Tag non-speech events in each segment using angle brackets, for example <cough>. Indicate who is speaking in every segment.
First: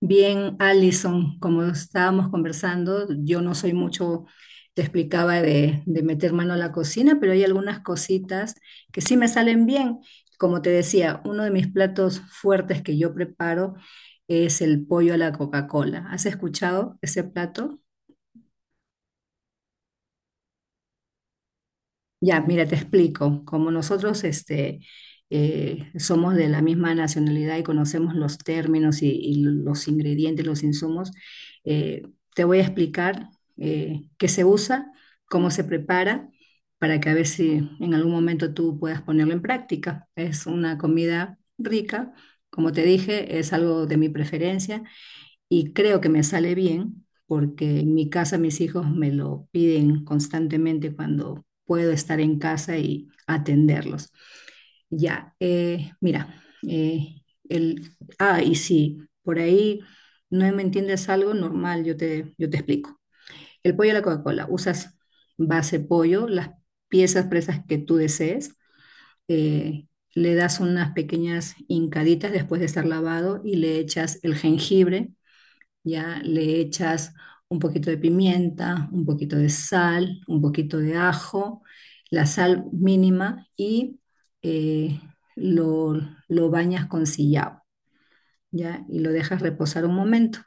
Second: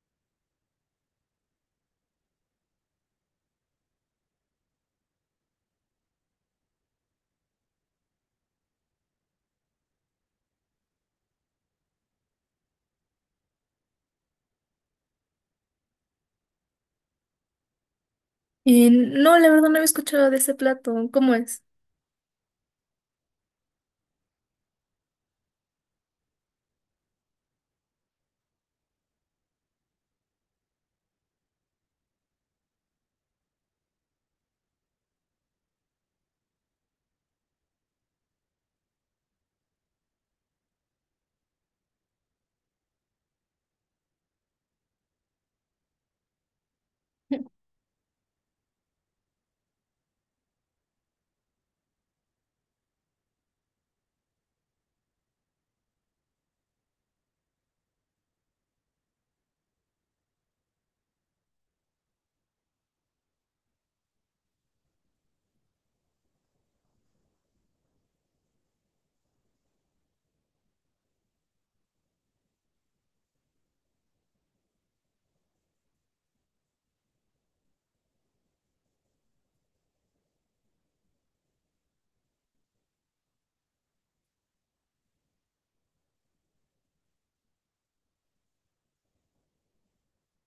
Speaker 1: Bien, Alison, como estábamos conversando, yo no soy mucho, te explicaba de meter mano a la cocina, pero hay algunas cositas que sí me salen bien. Como te decía, uno de mis platos fuertes que yo preparo es el pollo a la Coca-Cola. ¿Has escuchado ese plato?
Speaker 2: No, la verdad no había escuchado de ese plato. ¿Cómo es?
Speaker 1: Ya, mira, te explico. Como nosotros este, somos de la misma nacionalidad y conocemos los términos y los ingredientes, los insumos, eh, te voy a explicar qué se usa, cómo se prepara, para que a ver si en algún momento tú puedas ponerlo en práctica. Es una comida rica, como te dije, es algo de mi preferencia y creo que me sale bien porque en mi casa mis hijos me lo piden constantemente cuando puedo estar en casa y atenderlos. Ya, mira, eh, y si por ahí no me entiendes algo, normal, yo te explico. El pollo a la Coca-Cola, usas base pollo, las piezas presas que tú desees, eh, le das unas pequeñas hincaditas después de estar lavado y le echas el jengibre, ya le echas un poquito de pimienta, un poquito de sal, un poquito de ajo, la sal mínima y eh, lo, lo bañas con sillao, ya, y lo dejas reposar un momento.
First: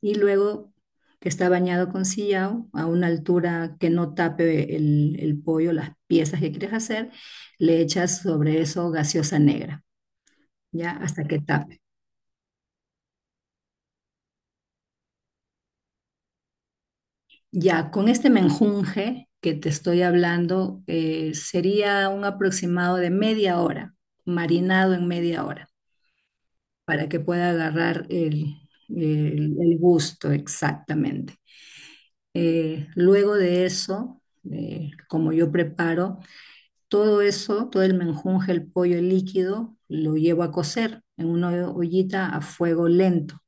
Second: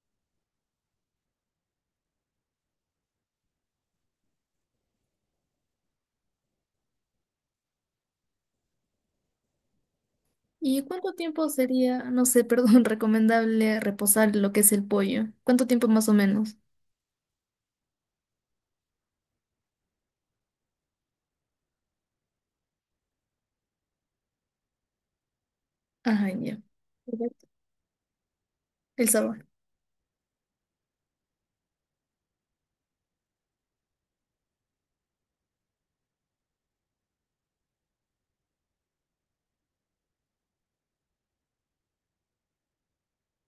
Speaker 1: Y luego que está bañado con sillao, a una altura que no tape el pollo, las piezas que quieres hacer, le echas sobre eso gaseosa negra,
Speaker 2: ¿Y
Speaker 1: ya,
Speaker 2: cuánto
Speaker 1: hasta que
Speaker 2: tiempo
Speaker 1: tape.
Speaker 2: sería, no sé, perdón, <laughs> recomendable reposar lo que es el pollo? ¿Cuánto tiempo más o menos?
Speaker 1: Ya, con este menjunje que te estoy hablando, sería un aproximado de media hora, marinado en media hora,
Speaker 2: Ajá, ya.
Speaker 1: para que
Speaker 2: Perfecto.
Speaker 1: pueda agarrar
Speaker 2: El sabor.
Speaker 1: el gusto exactamente. Luego de eso, como yo preparo, todo eso, todo el menjunje, el pollo líquido, lo llevo a cocer en una ollita a fuego lento.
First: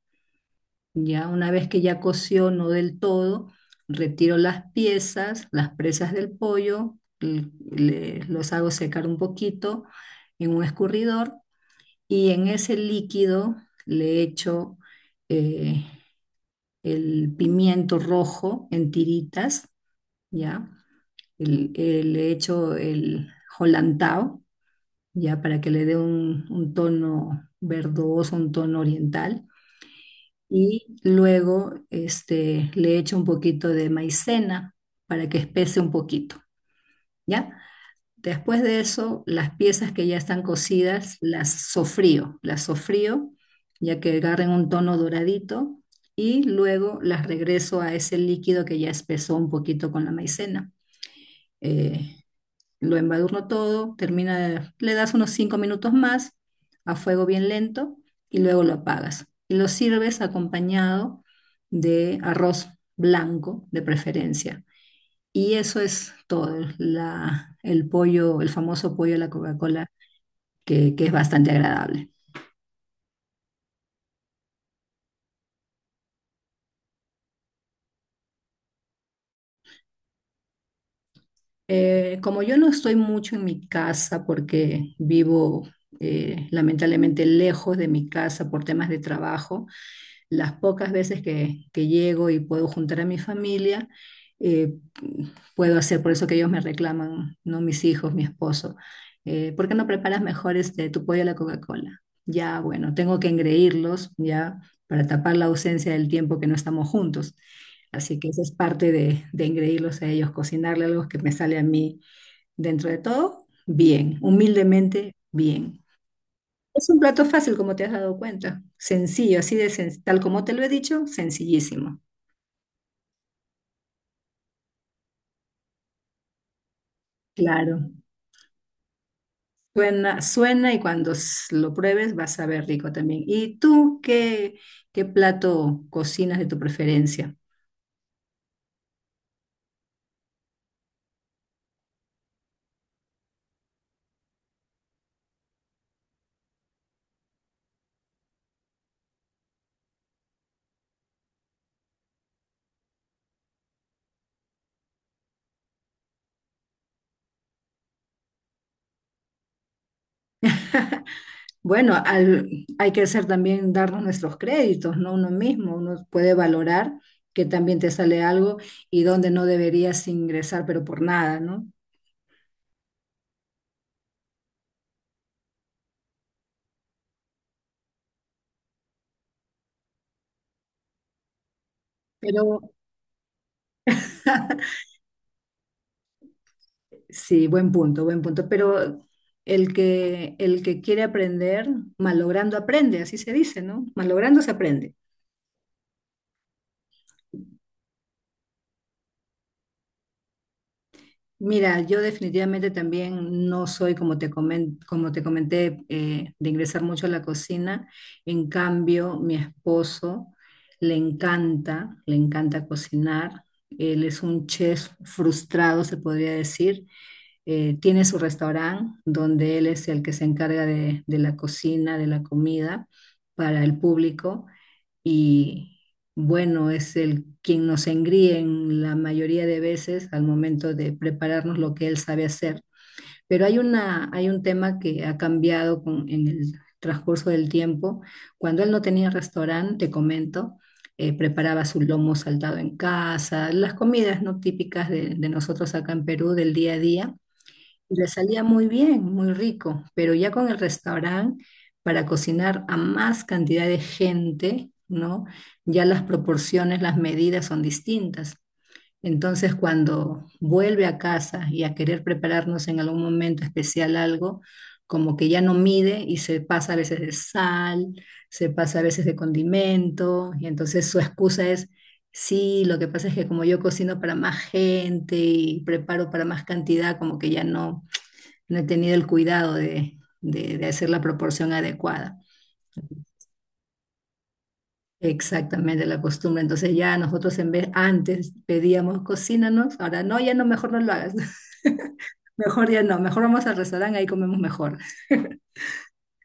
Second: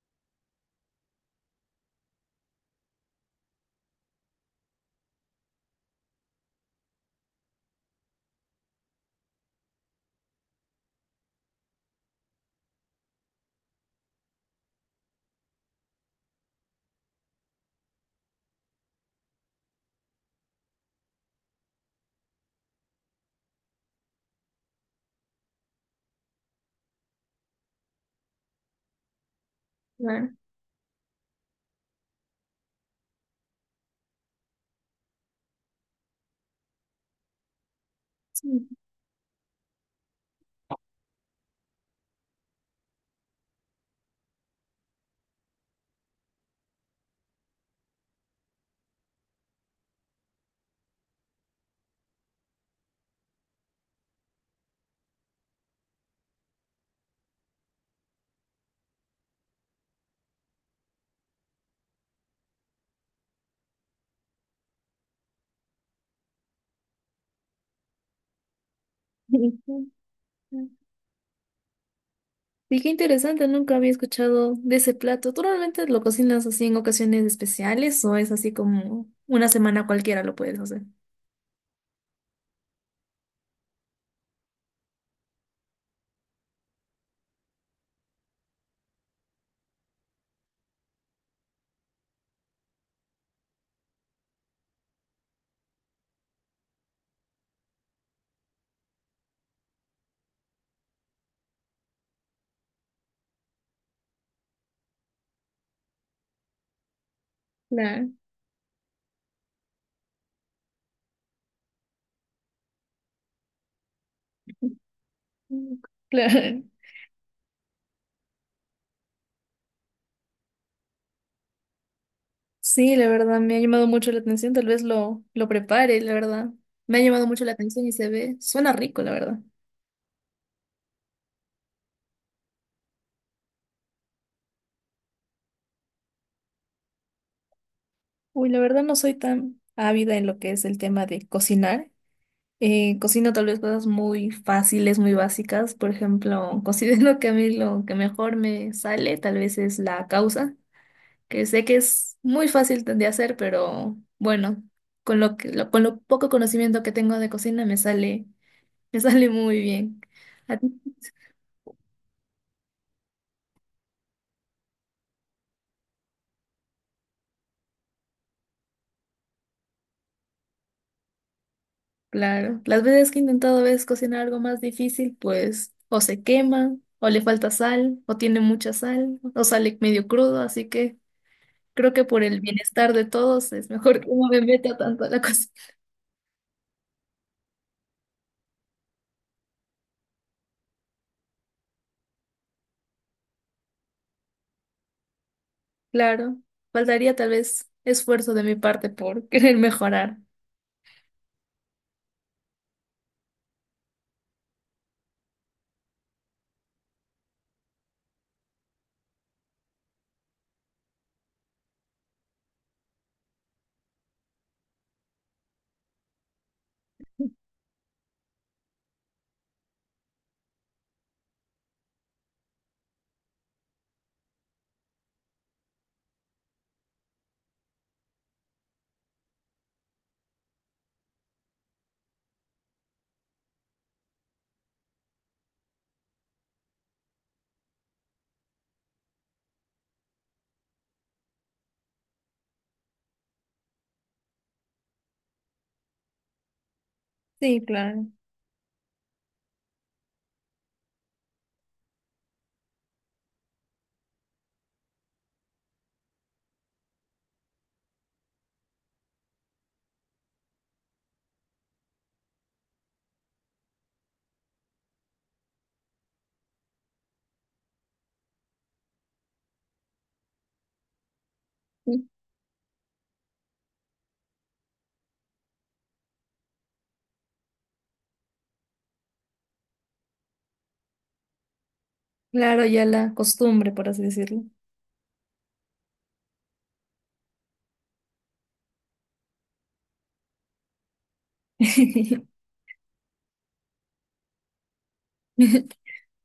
Speaker 1: Ya una vez que ya coció, no del todo, retiro las piezas, las presas del pollo, los hago secar un poquito en un escurridor y en ese líquido le echo eh, el pimiento rojo en tiritas, ¿ya? Le echo el holantao, ¿ya? Para que le dé un tono verdoso, un tono oriental,
Speaker 2: Claro.
Speaker 1: y luego este, le echo un poquito de maicena para que espese un poquito, ¿ya? Después
Speaker 2: Sí.
Speaker 1: de eso, las piezas que ya están cocidas las sofrío ya que agarren un tono doradito, y luego las regreso a ese líquido que ya espesó un poquito con la maicena. Eh, lo embadurno todo, termina, le das unos 5 minutos más a fuego bien lento y luego lo apagas. Y lo sirves acompañado de arroz blanco de preferencia. Y eso es todo, el pollo, el famoso pollo de la Coca-Cola,
Speaker 2: <laughs>
Speaker 1: que es bastante agradable.
Speaker 2: Y qué interesante, nunca había escuchado de ese plato. ¿Tú normalmente lo cocinas así en ocasiones especiales o es así como una semana cualquiera lo puedes hacer?
Speaker 1: Como yo no estoy mucho en mi casa porque vivo lamentablemente lejos de mi casa por temas de trabajo, las pocas veces que llego y puedo juntar a mi familia, eh, puedo hacer, por eso que ellos me reclaman, no mis hijos, mi esposo, ¿por qué no preparas mejor este, tu pollo a la Coca-Cola? Ya, bueno, tengo que engreírlos ya para tapar la ausencia del tiempo que no estamos juntos.
Speaker 2: Claro.
Speaker 1: Así que esa es parte de engreírlos a ellos, cocinarle algo que me sale a mí dentro de todo, bien, humildemente, bien.
Speaker 2: <laughs> Claro.
Speaker 1: Es un plato fácil, como te has dado cuenta. Sencillo, así de tal como te lo he dicho, sencillísimo.
Speaker 2: Sí, la verdad, me ha llamado mucho la atención, tal vez lo prepare, la verdad. Me ha llamado mucho la atención
Speaker 1: Claro.
Speaker 2: y se ve, suena rico, la verdad.
Speaker 1: Suena, suena y cuando lo pruebes vas a ver rico también. ¿Y tú qué, qué plato cocinas de tu preferencia?
Speaker 2: Uy, la verdad no soy tan ávida en lo que es el tema de cocinar. Cocino tal vez cosas muy fáciles, muy básicas. Por ejemplo, <laughs> considero que a mí lo que mejor me sale tal vez es la causa, que sé que es muy fácil de hacer, pero bueno, con lo que, con lo poco conocimiento que tengo de cocina me sale muy bien.
Speaker 1: Bueno, hay que hacer también darnos nuestros créditos, ¿no? Uno mismo, uno puede valorar que también te sale algo y donde no deberías ingresar, pero por nada, ¿no?
Speaker 2: Claro, las veces que he intentado a veces cocinar algo más difícil, pues o se quema, o le falta sal, o tiene mucha sal, o sale medio crudo, así que creo que por el
Speaker 1: Pero
Speaker 2: bienestar de todos es mejor que no me
Speaker 1: <laughs>
Speaker 2: meta tanto a la cocina. <laughs>
Speaker 1: sí, buen punto, buen punto. Pero el que quiere aprender, malogrando aprende, así se dice, ¿no? Malogrando se aprende.
Speaker 2: Claro, faltaría tal vez esfuerzo de mi parte por <laughs> querer mejorar.
Speaker 1: Mira, yo definitivamente también no soy, como como te comenté, de ingresar mucho a la cocina. En cambio, mi esposo le encanta cocinar. Él es un chef frustrado, se podría decir. Tiene su restaurante donde él es el que se encarga de la cocina, de la comida para el público, y bueno, es el quien nos engríe en la mayoría de veces al momento de prepararnos lo que él sabe hacer. Pero hay un tema que ha cambiado en el transcurso del tiempo. Cuando él no tenía restaurante, te comento, preparaba su lomo saltado en casa, las comidas no típicas de nosotros acá en Perú del día a día,
Speaker 2: Sí,
Speaker 1: y
Speaker 2: claro.
Speaker 1: le salía muy bien, muy rico, pero ya con el restaurante, para cocinar a más cantidad de gente, ¿no? Ya las proporciones, las medidas son distintas. Entonces, cuando vuelve a casa y a querer prepararnos en algún momento especial algo, como que ya no mide y se pasa a veces de sal, se pasa a veces de condimento, y entonces su excusa es... Sí, lo que pasa es que como yo cocino para más gente y preparo para más cantidad, como que no he tenido el cuidado de hacer la proporción adecuada.
Speaker 2: Claro, ya la costumbre, por así decirlo.
Speaker 1: Exactamente, la costumbre. Entonces ya nosotros en vez, antes pedíamos cocínanos, ahora no, ya no, mejor no lo hagas. <laughs>
Speaker 2: <laughs>
Speaker 1: Mejor ya no, mejor vamos al restaurante, ahí comemos mejor.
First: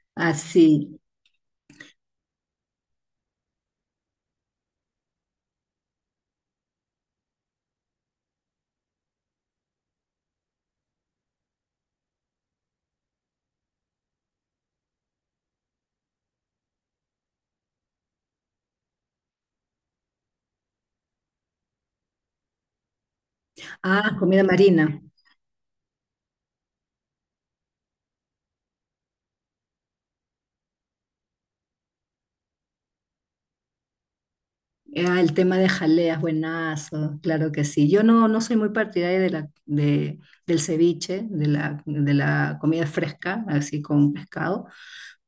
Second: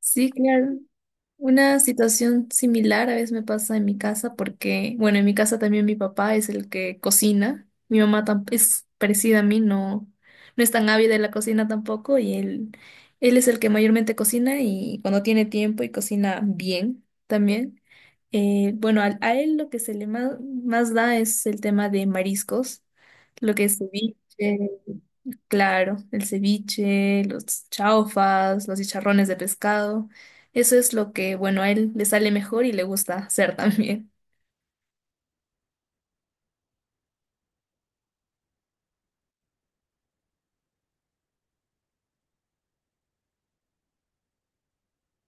Speaker 2: Sí, claro.
Speaker 1: Así.
Speaker 2: Una situación similar a veces me pasa en mi casa porque, bueno, en mi casa también mi papá es el que cocina. Mi mamá tam- es parecida a mí, no, no es tan ávida de la cocina tampoco y él es el que mayormente cocina y cuando tiene tiempo y cocina bien también. Bueno, él lo que se le más da es el tema de mariscos, lo que es
Speaker 1: Ah,
Speaker 2: ceviche.
Speaker 1: comida marina.
Speaker 2: Claro, el ceviche, los chaufas, los chicharrones de pescado. Eso es lo que, bueno, a él le sale mejor y le gusta hacer también.
Speaker 1: Ah, el tema de jaleas, buenazo, claro que sí. Yo no, no soy muy partidaria de del ceviche, de de la comida fresca, así con pescado,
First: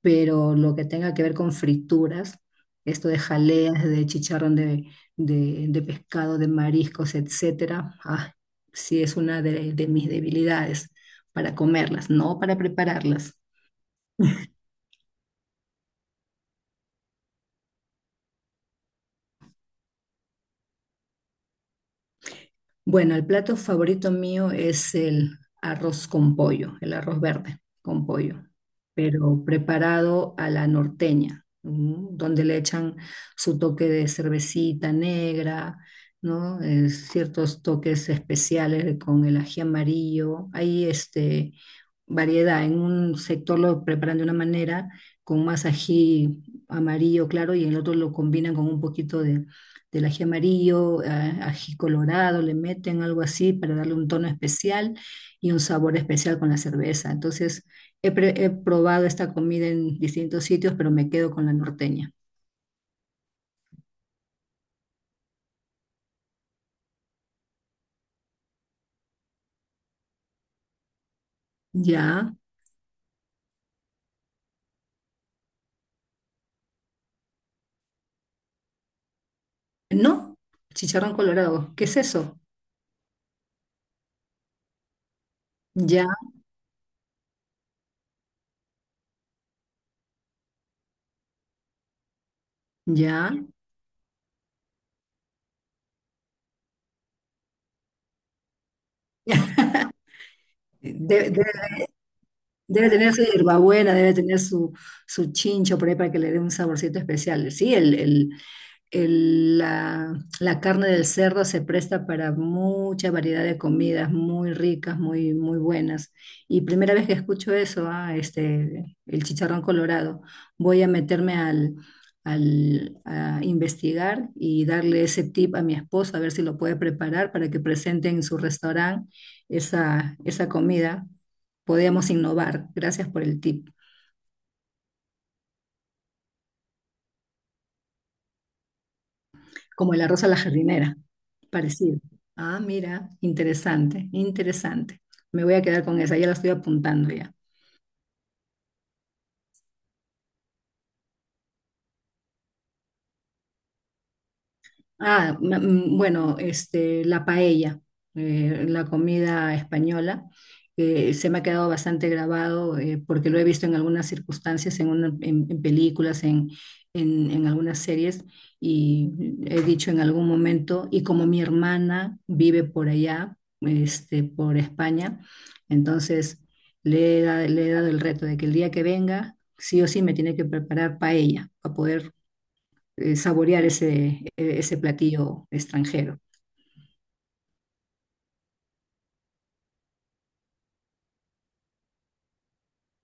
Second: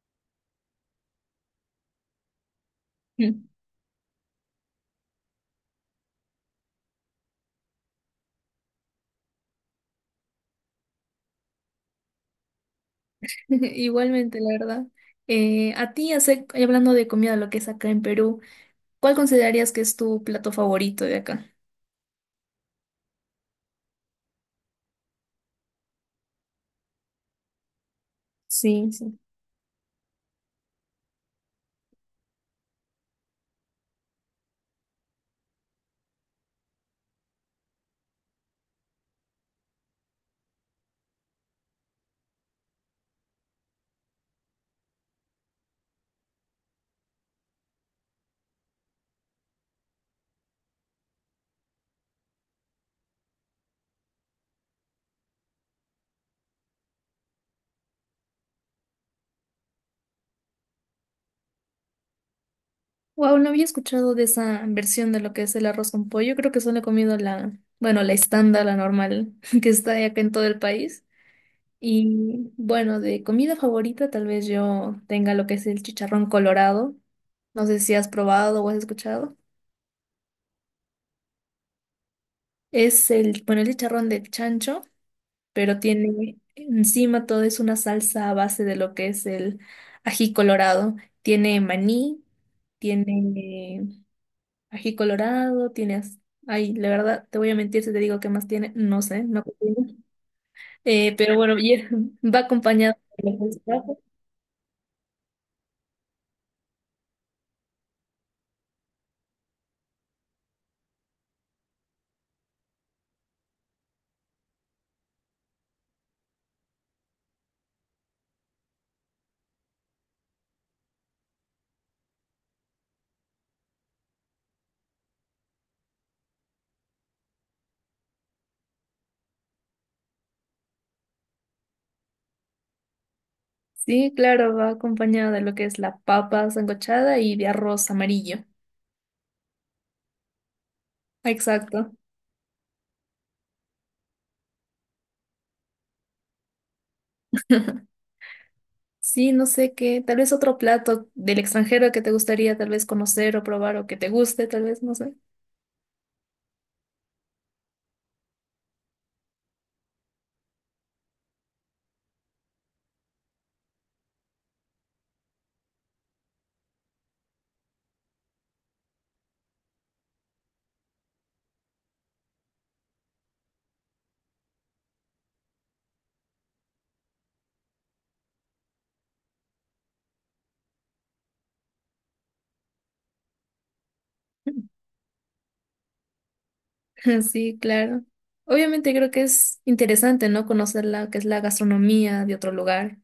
Speaker 1: pero lo que tenga que ver con frituras, esto de
Speaker 2: Mm.
Speaker 1: jaleas, de chicharrón de, de pescado, de mariscos, etcétera, ah, sí es una de mis debilidades para comerlas, no para prepararlas.
Speaker 2: <laughs> Igualmente, la verdad. A ti, hablando de comida, lo que es acá en Perú, ¿cuál considerarías que es tu plato favorito de acá?
Speaker 1: Bueno, el plato favorito mío es el arroz con pollo, el arroz verde con pollo,
Speaker 2: Sí, sí.
Speaker 1: pero preparado a la norteña, ¿no? Donde le echan su toque de cervecita negra, ¿no? Ciertos toques especiales con el ají amarillo. Hay este, variedad. En un sector lo preparan de una manera, con más ají amarillo claro, y en el otro lo combinan con un poquito del ají amarillo, ají colorado, le meten algo así para darle un tono especial y un sabor especial con la cerveza. Entonces, he probado esta comida en distintos sitios, pero me quedo con la norteña.
Speaker 2: Wow, no había escuchado de esa versión de lo que es el arroz con pollo. Creo que solo he comido la, bueno, la estándar, la normal, <laughs> que está acá en todo el país.
Speaker 1: Ya,
Speaker 2: Y bueno, de comida favorita tal vez yo tenga lo que es el chicharrón colorado. No sé si has probado o has escuchado.
Speaker 1: no, chicharrón colorado, ¿qué es eso?
Speaker 2: Es el, bueno, el chicharrón de chancho, pero
Speaker 1: Ya,
Speaker 2: tiene encima todo es una salsa a base de lo que es el ají colorado. Tiene maní,
Speaker 1: ya.
Speaker 2: tiene ají colorado, tienes... Ay, la verdad, te voy a mentir si te digo qué más tiene. No sé, no
Speaker 1: <laughs>
Speaker 2: cocino.
Speaker 1: Debe,
Speaker 2: Pero
Speaker 1: debe-
Speaker 2: bueno, y- <laughs> va
Speaker 1: Debe
Speaker 2: acompañado
Speaker 1: tener su
Speaker 2: de los.
Speaker 1: hierbabuena, debe tener su, su chincho por ahí para que le dé un saborcito especial. Sí, la carne del cerdo se presta para mucha variedad de comidas muy ricas, muy, muy buenas. Y primera vez que escucho eso, ah, este, el chicharrón colorado, voy a meterme a investigar y darle ese tip a mi esposo, a ver si lo puede preparar para que presente en su restaurante esa comida. Podíamos innovar. Gracias por el tip.
Speaker 2: Sí, claro, va acompañado de lo que es la papa sancochada y de arroz amarillo.
Speaker 1: Como el arroz a la jardinera,
Speaker 2: Exacto.
Speaker 1: parecido. Ah, mira, interesante, interesante. Me voy a quedar con esa, ya la estoy apuntando ya.
Speaker 2: Sí, no sé qué, tal vez otro plato del extranjero que te gustaría tal vez conocer o probar o que te guste, tal vez, no sé.
Speaker 1: Bueno, este, la paella, la comida española, se me ha quedado bastante grabado porque lo he visto en algunas circunstancias, en películas, en algunas series, y he dicho en algún momento, y como mi hermana vive por allá, este, por España, entonces le he dado el reto de que el día que venga, sí o sí me tiene que preparar paella para poder saborear ese, ese
Speaker 2: <laughs>
Speaker 1: platillo extranjero.
Speaker 2: Sí, claro. Obviamente creo que es interesante, ¿no? Conocer la que es la gastronomía de otro lugar.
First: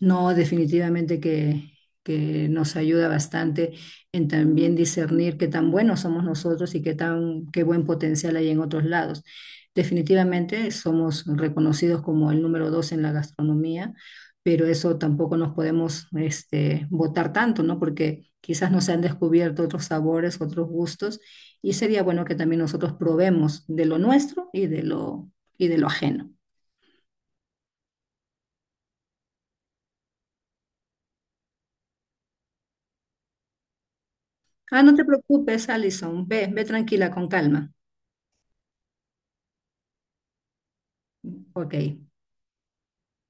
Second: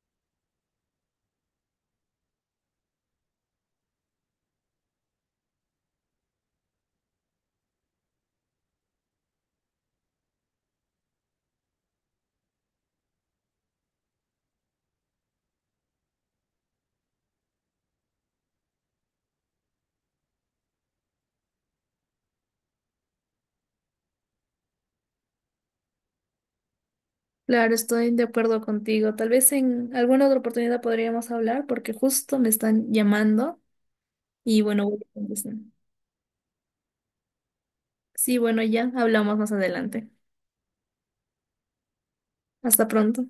Speaker 1: No, definitivamente que nos ayuda bastante en también discernir qué tan buenos somos nosotros y qué buen potencial hay en otros lados. Definitivamente somos reconocidos como el número 2 en la gastronomía, pero eso tampoco nos podemos este, botar tanto, ¿no? Porque quizás nos han descubierto otros sabores, otros gustos, y sería bueno que también nosotros probemos de lo nuestro y de y de lo ajeno.
Speaker 2: Claro, estoy de acuerdo contigo. Tal vez en alguna otra oportunidad podríamos hablar porque justo me están llamando y
Speaker 1: Ah,
Speaker 2: bueno,
Speaker 1: no
Speaker 2: voy
Speaker 1: te
Speaker 2: a contestar.
Speaker 1: preocupes, Alison. Ve, ve tranquila, con calma.
Speaker 2: Sí, bueno, ya hablamos más adelante.
Speaker 1: Ok.
Speaker 2: Hasta pronto.